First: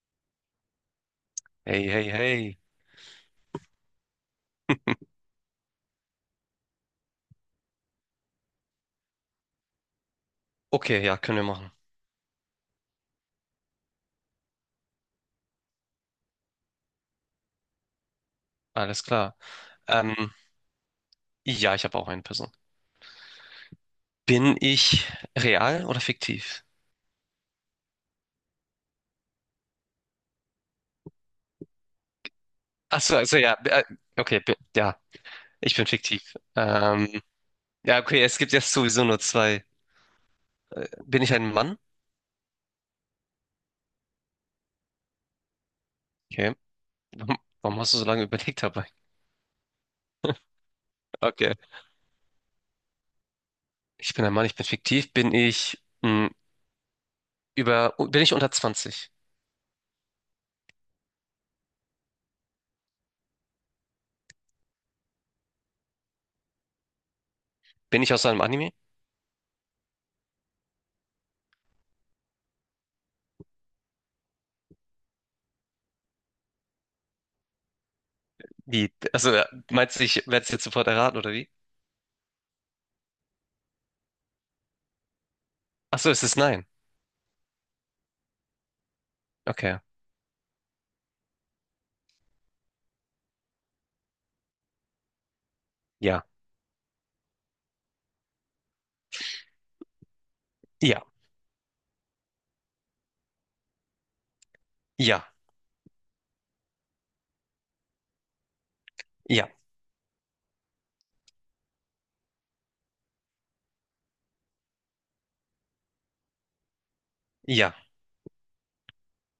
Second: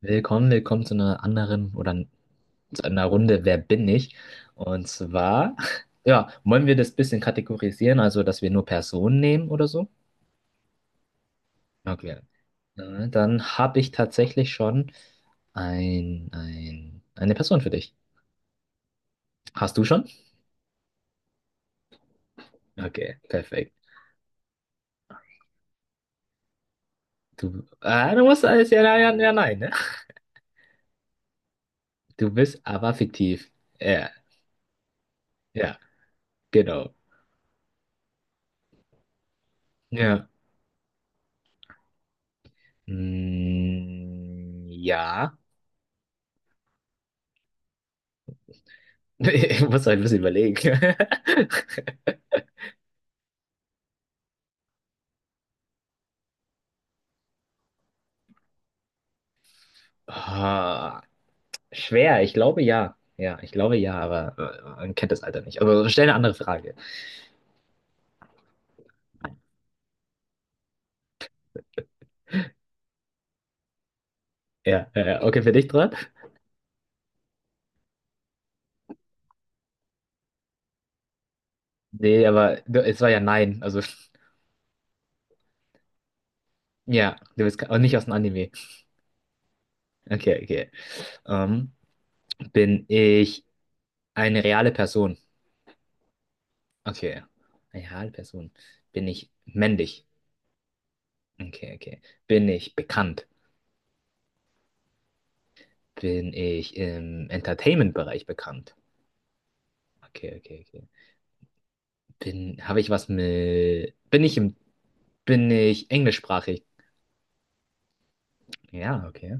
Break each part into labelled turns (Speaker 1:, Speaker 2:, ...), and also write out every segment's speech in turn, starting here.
Speaker 1: Willkommen, willkommen zu einer anderen
Speaker 2: Hey,
Speaker 1: oder
Speaker 2: hey, hey.
Speaker 1: zu einer Runde Wer bin ich? Und zwar, ja, wollen wir das bisschen kategorisieren, also dass wir nur Personen nehmen oder so?
Speaker 2: Okay, ja, können wir machen.
Speaker 1: Okay. Dann habe ich tatsächlich schon eine Person für dich.
Speaker 2: Alles klar.
Speaker 1: Hast du schon?
Speaker 2: Ähm, ja, ich habe auch eine Person.
Speaker 1: Okay, perfekt.
Speaker 2: Bin ich real oder fiktiv?
Speaker 1: Du, du musst alles ja, ja, ja, nein, ne? Du bist aber
Speaker 2: Achso, also
Speaker 1: fiktiv.
Speaker 2: ja,
Speaker 1: Ja,
Speaker 2: okay, ja, ich
Speaker 1: ja,
Speaker 2: bin fiktiv.
Speaker 1: genau.
Speaker 2: Ja, okay, es gibt jetzt sowieso nur zwei.
Speaker 1: Ja.
Speaker 2: Bin ich ein Mann?
Speaker 1: Mm, ja.
Speaker 2: Okay. Warum warum hast du so lange überlegt dabei?
Speaker 1: Ich muss halt ein bisschen überlegen.
Speaker 2: Okay. Ich bin ein Mann, ich bin fiktiv. Bin ich bin ich unter 20?
Speaker 1: Ah, schwer, ich glaube ja. Ja, ich glaube ja, aber man kennt das Alter nicht. Aber stell eine andere Frage.
Speaker 2: Bin ich aus einem Anime?
Speaker 1: Ja, okay, für dich dran?
Speaker 2: Wie? Also, meinst du, ich werde es jetzt sofort erraten, oder wie?
Speaker 1: Nee, aber du, es war ja nein. Also,
Speaker 2: Achso, es ist nein.
Speaker 1: ja, du bist auch nicht aus dem Anime.
Speaker 2: Okay.
Speaker 1: Okay, okay. Ähm, bin ich eine reale Person?
Speaker 2: Ja.
Speaker 1: Okay. Eine reale Person. Bin ich männlich?
Speaker 2: Ja.
Speaker 1: Okay, okay. Bin ich bekannt?
Speaker 2: Ja.
Speaker 1: Bin ich im Entertainment-Bereich bekannt?
Speaker 2: Ja,
Speaker 1: Okay, okay, okay. Bin, habe ich was mit, bin ich im Bin ich englischsprachig?
Speaker 2: ja,
Speaker 1: Ja, okay.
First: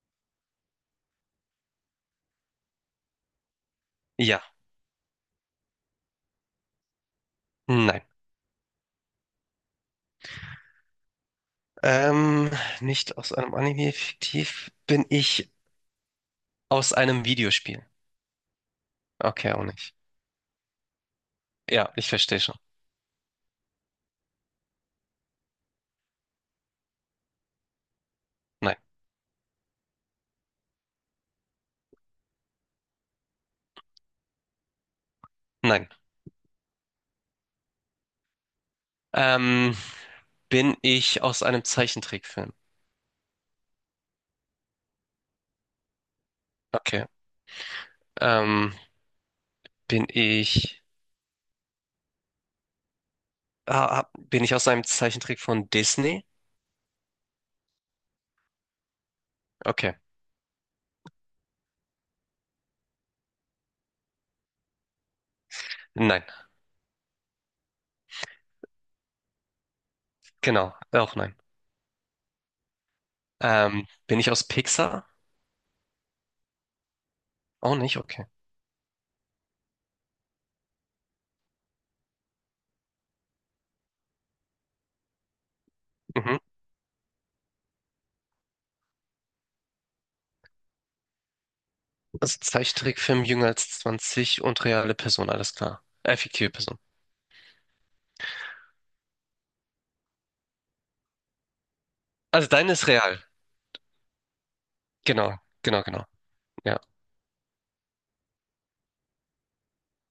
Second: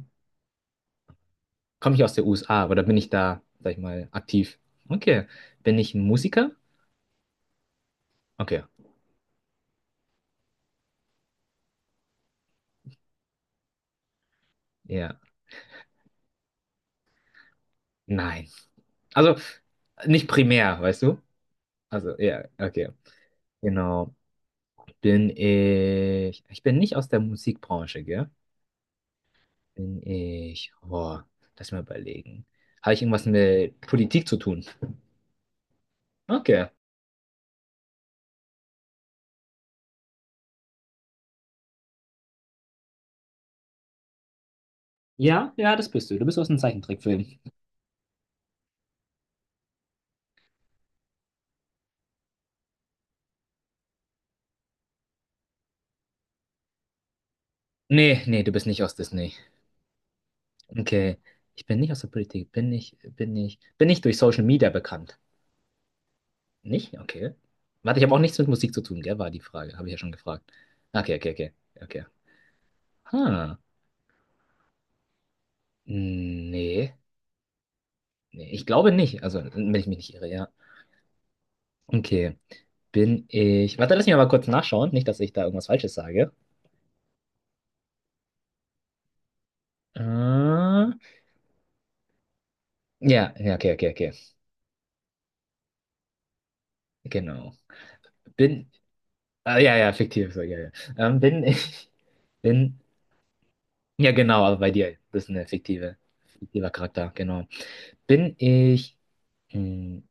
Speaker 1: Komme ich aus der USA oder bin ich da, sag ich mal,
Speaker 2: ja,
Speaker 1: aktiv? Okay. Bin ich ein Musiker?
Speaker 2: nein.
Speaker 1: Okay.
Speaker 2: Ähm, nicht aus einem Anime fiktiv. Bin
Speaker 1: Ja.
Speaker 2: ich aus einem Videospiel?
Speaker 1: Nein. Also
Speaker 2: Okay, auch nicht.
Speaker 1: nicht primär, weißt du?
Speaker 2: Ja, ich
Speaker 1: Also,
Speaker 2: verstehe
Speaker 1: ja,
Speaker 2: schon.
Speaker 1: okay. Genau. Bin ich. Ich bin nicht aus der Musikbranche, gell?
Speaker 2: Nein,
Speaker 1: Bin ich. Boah, lass mal überlegen. Habe ich irgendwas mit Politik zu tun?
Speaker 2: nein.
Speaker 1: Okay.
Speaker 2: Ähm, bin ich aus einem Zeichentrickfilm?
Speaker 1: Ja, ja, das bist du. Du bist aus dem
Speaker 2: Okay.
Speaker 1: Zeichentrickfilm.
Speaker 2: Ähm, bin ich, bin ich aus einem Zeichentrick von Disney?
Speaker 1: Nee, nee, du bist nicht aus Disney.
Speaker 2: Okay.
Speaker 1: Okay. Ich bin nicht aus der Politik. Bin ich durch Social Media bekannt?
Speaker 2: Nein.
Speaker 1: Nicht? Okay. Warte, ich habe auch nichts mit Musik zu tun, gell? War die Frage. Habe ich ja schon gefragt.
Speaker 2: Genau. Auch
Speaker 1: Okay, okay,
Speaker 2: nein.
Speaker 1: okay. Okay. Ha.
Speaker 2: Bin ich aus Pixar?
Speaker 1: Nee.
Speaker 2: Auch nicht. Okay.
Speaker 1: Nee, ich glaube nicht. Also, wenn ich mich nicht irre, ja. Okay. Bin ich. Warte, lass mich mal kurz nachschauen. Nicht, dass ich da irgendwas Falsches sage.
Speaker 2: Mhm.
Speaker 1: Ja,
Speaker 2: Also Zeichentrickfilm
Speaker 1: ja,
Speaker 2: jünger als
Speaker 1: okay, okay, okay.
Speaker 2: 20 und reale Person. Alles klar. Fiktive Person.
Speaker 1: Genau. Bin. Ah, ja, ja, fiktiv. So, ja, ja. Bin ich.
Speaker 2: Also deine
Speaker 1: Bin
Speaker 2: ist real.
Speaker 1: Ja, genau, aber bei dir. Das ist
Speaker 2: Genau,
Speaker 1: eine
Speaker 2: genau,
Speaker 1: fiktive,
Speaker 2: genau.
Speaker 1: fiktiver
Speaker 2: Ja,
Speaker 1: Charakter, genau. Bin ich. Hm,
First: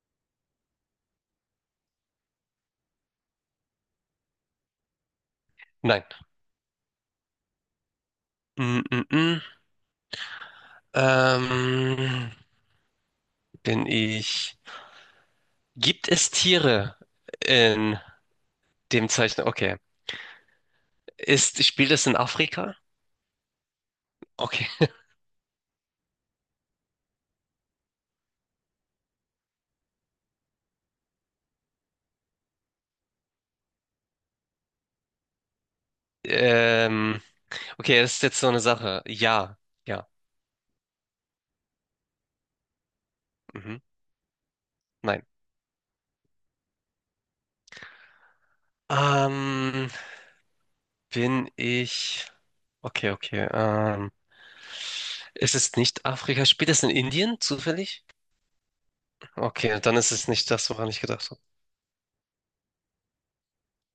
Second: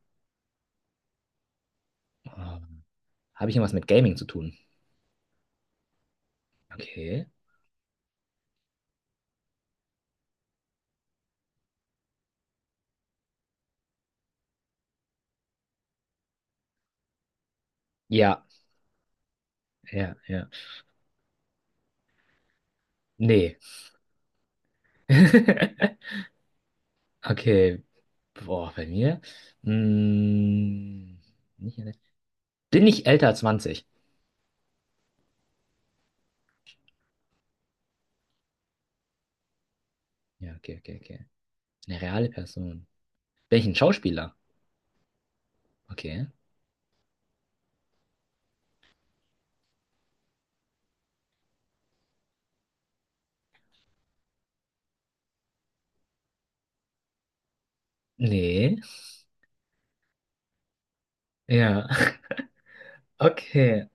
Speaker 1: oh, habe ich irgendwas mit Gaming zu tun?
Speaker 2: nein.
Speaker 1: Okay.
Speaker 2: Mm, mm, mm. Ähm, bin ich. Gibt es Tiere in
Speaker 1: Ja,
Speaker 2: dem Zeichen? Okay.
Speaker 1: ja, ja.
Speaker 2: Ist, spielt es in Afrika?
Speaker 1: Nee.
Speaker 2: Okay.
Speaker 1: Okay. Boah, bei mir. Hm, nicht, alle- bin ich älter als 20?
Speaker 2: Ähm, okay, das ist jetzt so eine Sache. Ja, ja.
Speaker 1: Ja, okay, okay, okay. Eine reale Person. Bin ich ein
Speaker 2: Mhm.
Speaker 1: Schauspieler?
Speaker 2: Nein.
Speaker 1: Okay.
Speaker 2: Ähm, bin ich. Okay, okay. Ist es nicht Afrika? Spielt es in Indien zufällig?
Speaker 1: Nee.
Speaker 2: Okay, dann ist es nicht das, woran ich gedacht habe.
Speaker 1: Ja. Okay.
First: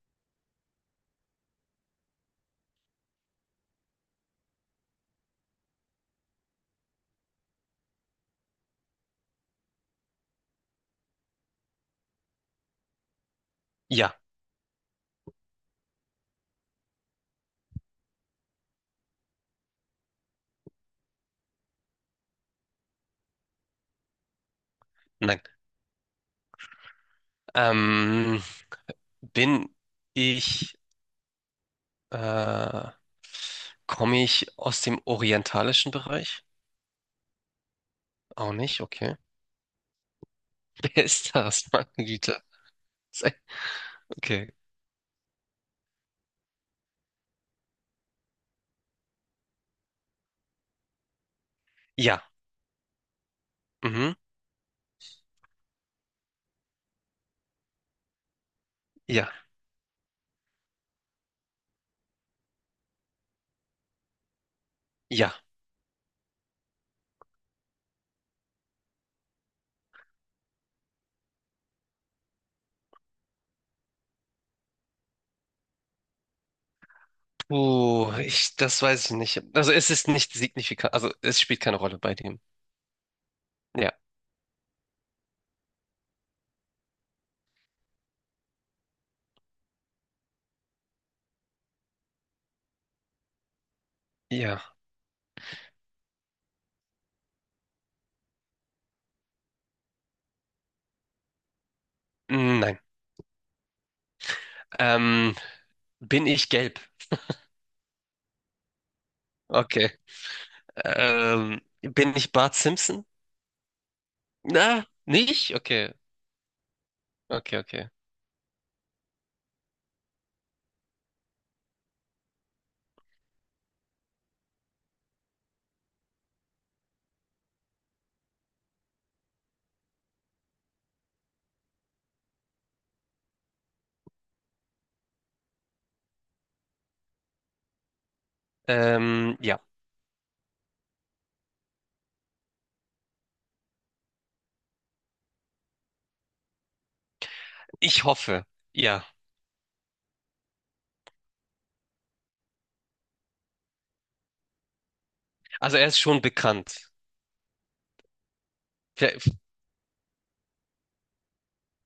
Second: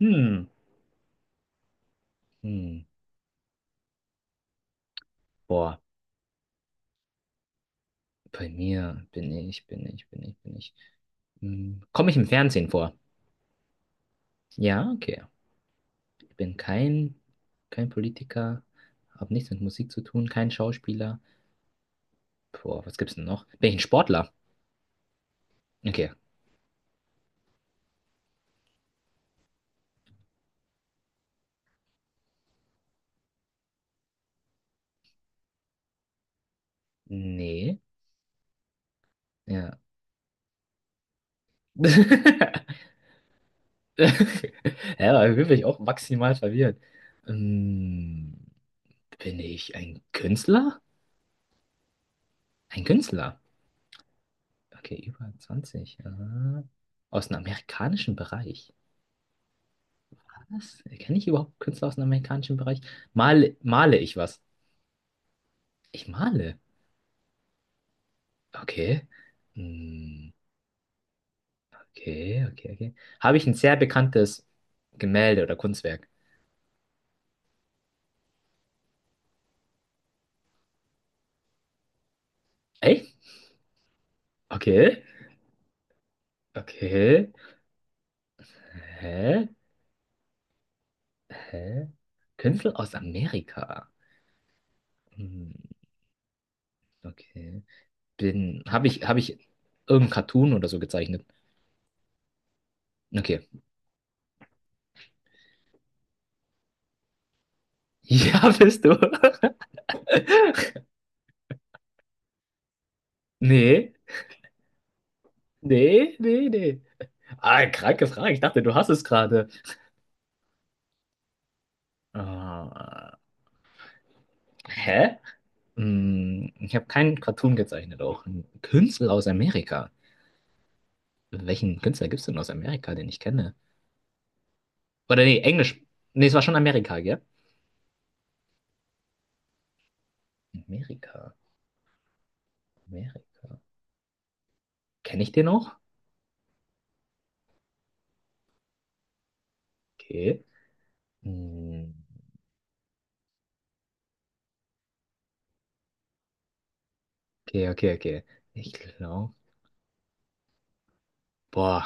Speaker 1: Hm. Hm. Boah. Bei mir bin ich, bin ich, bin ich, bin ich. Hm, Komme ich im Fernsehen vor?
Speaker 2: Ja,
Speaker 1: Ja, okay. Ich bin kein Politiker, habe nichts mit Musik zu tun, kein Schauspieler. Boah, was gibt's denn noch? Bin ich ein Sportler?
Speaker 2: nein.
Speaker 1: Okay.
Speaker 2: Ähm, bin ich, äh, komme ich aus dem orientalischen Bereich?
Speaker 1: Nee.
Speaker 2: Auch nicht, okay.
Speaker 1: Ja.
Speaker 2: Wer ist das, meine Güte? Sei- Okay.
Speaker 1: Ja, aber wirklich auch maximal verwirrt. Hm, bin ich ein Künstler?
Speaker 2: Ja,
Speaker 1: Ein Künstler?
Speaker 2: mhm,
Speaker 1: Okay, über 20, Aha. Aus dem amerikanischen Bereich.
Speaker 2: ja,
Speaker 1: Was? Kenne ich überhaupt Künstler aus dem amerikanischen Bereich? Male ich was?
Speaker 2: ja.
Speaker 1: Ich male. Okay. Hm, okay, okay, okay. Habe ich ein sehr bekanntes Gemälde oder Kunstwerk?
Speaker 2: Puh, ich, das weiß ich nicht. Also es ist nicht signifikant, also es spielt keine Rolle bei dem.
Speaker 1: Echt?
Speaker 2: Ja,
Speaker 1: Okay. Okay. Hä? Hä? Künstler aus Amerika.
Speaker 2: ja,
Speaker 1: Hm, okay. Habe ich irgendein Cartoon oder so gezeichnet?
Speaker 2: Hm, nein.
Speaker 1: Okay.
Speaker 2: Ähm, bin ich gelb?
Speaker 1: Ja, bist du.
Speaker 2: Okay. Bin ich Bart Simpson?
Speaker 1: Nee.
Speaker 2: Na, nicht? Okay,
Speaker 1: Nee, nee, nee.
Speaker 2: okay,
Speaker 1: Ah,
Speaker 2: okay.
Speaker 1: kranke Frage. Ich dachte, du hast es gerade. Ah, hä? Hm, ich habe keinen Cartoon gezeichnet, auch einen Künstler aus Amerika. Welchen Künstler gibt es denn aus Amerika, den ich kenne? Oder nee, Englisch. Nee, es war schon Amerika, gell?
Speaker 2: Ja.
Speaker 1: Amerika, Amerika. Kenne ich den noch?
Speaker 2: Ich hoffe, ja.
Speaker 1: Okay. Hm,
Speaker 2: Also er ist schon bekannt.
Speaker 1: okay, okay, okay. Ich
Speaker 2: Vielleicht-
Speaker 1: glaube. Boah.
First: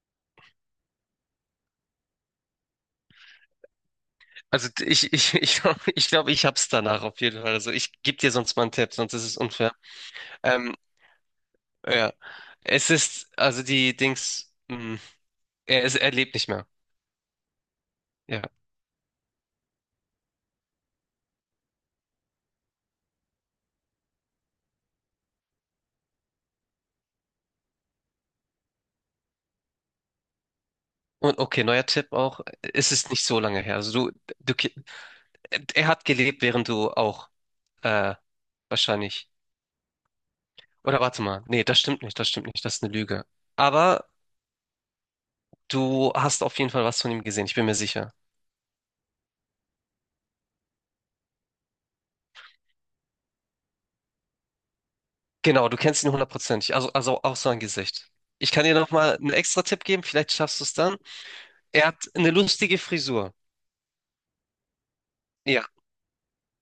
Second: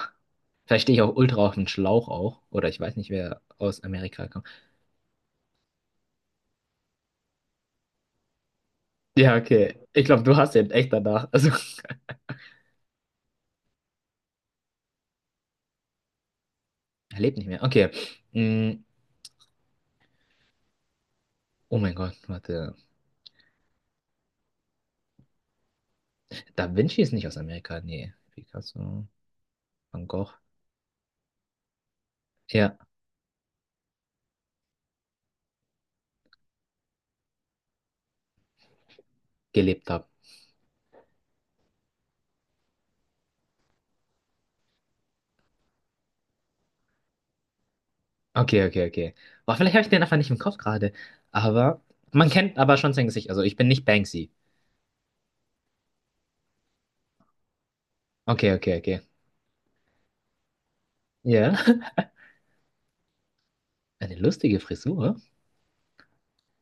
Speaker 1: Vielleicht stehe ich auch ultra auf den Schlauch auch. Oder ich weiß nicht, wer aus Amerika kommt.
Speaker 2: Also ich glaube, glaub, ich hab's danach auf jeden Fall. Also ich gebe dir sonst mal einen Tipp, sonst ist
Speaker 1: Ja,
Speaker 2: es unfair.
Speaker 1: okay. Ich glaube, du hast den
Speaker 2: Ähm,
Speaker 1: echt danach. Also,
Speaker 2: ja. Es ist, also die Dings, er ist, er lebt nicht mehr.
Speaker 1: er lebt nicht mehr. Okay.
Speaker 2: Ja.
Speaker 1: Hm, oh mein Gott, warte. Da Vinci ist nicht aus Amerika, nee. Picasso, Van Gogh.
Speaker 2: Und okay, neuer Tipp auch,
Speaker 1: Ja,
Speaker 2: es ist nicht so lange her. Also er hat gelebt, während du auch, äh, wahrscheinlich.
Speaker 1: gelebt haben.
Speaker 2: Oder warte mal. Nee, das stimmt nicht, das ist eine Lüge. Aber du hast auf jeden Fall was von ihm gesehen, ich bin mir sicher.
Speaker 1: Okay, okay, okay. Boah, vielleicht habe ich den einfach nicht im Kopf gerade. Aber man kennt aber schon sein Gesicht. Also ich bin nicht Banksy.
Speaker 2: Genau, du kennst ihn hundertprozentig, also auch sein Gesicht.
Speaker 1: Okay,
Speaker 2: Ich kann dir
Speaker 1: okay,
Speaker 2: noch
Speaker 1: okay.
Speaker 2: mal einen extra Tipp geben, vielleicht schaffst du es dann.
Speaker 1: Ja.
Speaker 2: Er hat eine lustige Frisur.
Speaker 1: Eine lustige Frisur.
Speaker 2: Ja,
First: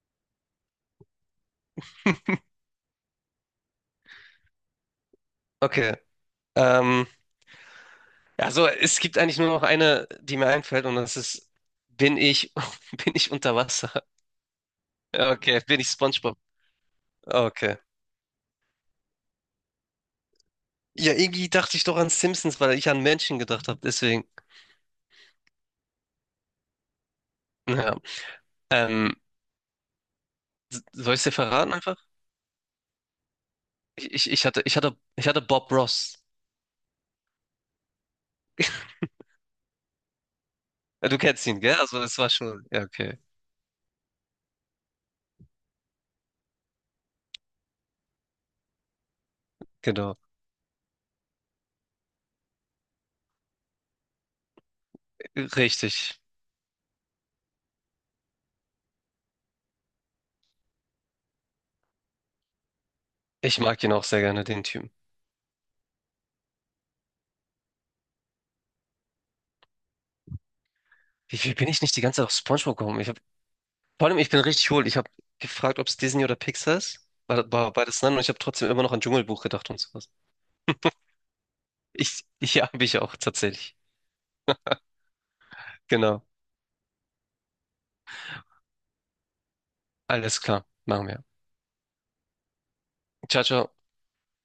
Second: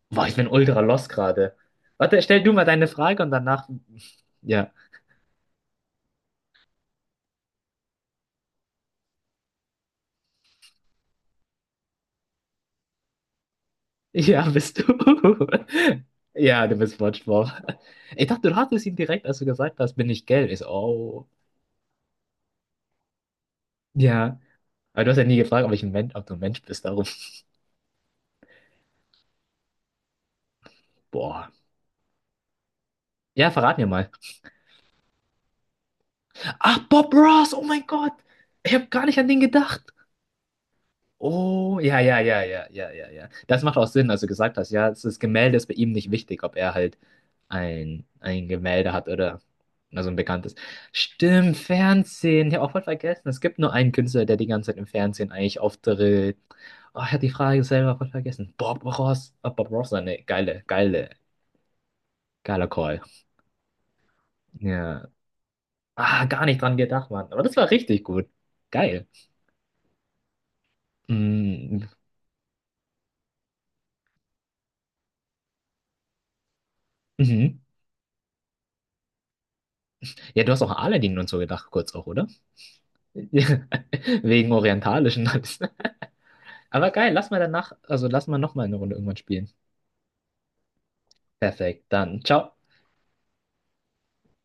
Speaker 1: Boah, ich bin ultra lost gerade. Warte, stell du mal deine Frage und danach. Ja.
Speaker 2: okay. Ähm, also es gibt eigentlich nur noch eine, die mir einfällt und das ist, bin ich, bin ich unter Wasser?
Speaker 1: Ja, bist du.
Speaker 2: Ja, okay, bin ich SpongeBob?
Speaker 1: Ja, du bist Wortschwupp.
Speaker 2: Okay.
Speaker 1: Ich dachte, du hattest ihn direkt, als du gesagt hast, bin ich gelb. Ich so,
Speaker 2: Ja,
Speaker 1: oh.
Speaker 2: irgendwie dachte ich doch an Simpsons, weil ich an Menschen gedacht habe, deswegen.
Speaker 1: Ja. Aber du hast ja nie gefragt, ob ich ob du ein Mensch bist, darum.
Speaker 2: Ja. Ähm, soll ich dir
Speaker 1: Boah.
Speaker 2: verraten einfach?
Speaker 1: Ja, verrat mir mal.
Speaker 2: Ich hatte Bob Ross.
Speaker 1: Ach, Bob Ross, oh mein Gott. Ich habe gar nicht an den gedacht.
Speaker 2: Ja, du kennst ihn, gell?
Speaker 1: Oh, ja,
Speaker 2: Also das
Speaker 1: ja,
Speaker 2: war
Speaker 1: ja,
Speaker 2: schon,
Speaker 1: ja,
Speaker 2: ja,
Speaker 1: ja, ja,
Speaker 2: okay,
Speaker 1: ja. Das macht auch Sinn, als du gesagt hast, ja, das Gemälde ist bei ihm nicht wichtig, ob er halt ein Gemälde hat oder also ein
Speaker 2: genau.
Speaker 1: bekanntes. Stimmt, Fernsehen. Ich habe auch voll vergessen. Es gibt nur einen Künstler, der die ganze Zeit im Fernsehen eigentlich
Speaker 2: Richtig.
Speaker 1: auftritt. Oh, ich habe die Frage selber voll vergessen. Bob Ross. Oh, Bob Ross, eine geiler Call.
Speaker 2: Ich mag ihn auch sehr gerne, den Typen.
Speaker 1: Ja. Ah, gar nicht dran gedacht, Mann. Aber das war richtig gut. Geil.
Speaker 2: Wie, wie bin
Speaker 1: Mm,
Speaker 2: ich nicht die ganze Zeit auf SpongeBob gekommen? Ich hab, vor allem, ich bin richtig hohl. Ich habe gefragt, ob es Disney oder Pixar ist. War,
Speaker 1: Mhm.
Speaker 2: war beides nein und ich habe trotzdem immer noch an Dschungelbuch gedacht und sowas.
Speaker 1: Ja, du hast auch an Aladdin und so gedacht, kurz auch,
Speaker 2: Ich,
Speaker 1: oder?
Speaker 2: ich habe ich auch tatsächlich.
Speaker 1: Wegen orientalischen alles.
Speaker 2: Genau.
Speaker 1: Aber geil, lass mal danach, also lass mal nochmal eine Runde irgendwann spielen.
Speaker 2: Alles klar. Machen wir.
Speaker 1: Perfekt, dann ciao.
Speaker 2: Ciao, ciao.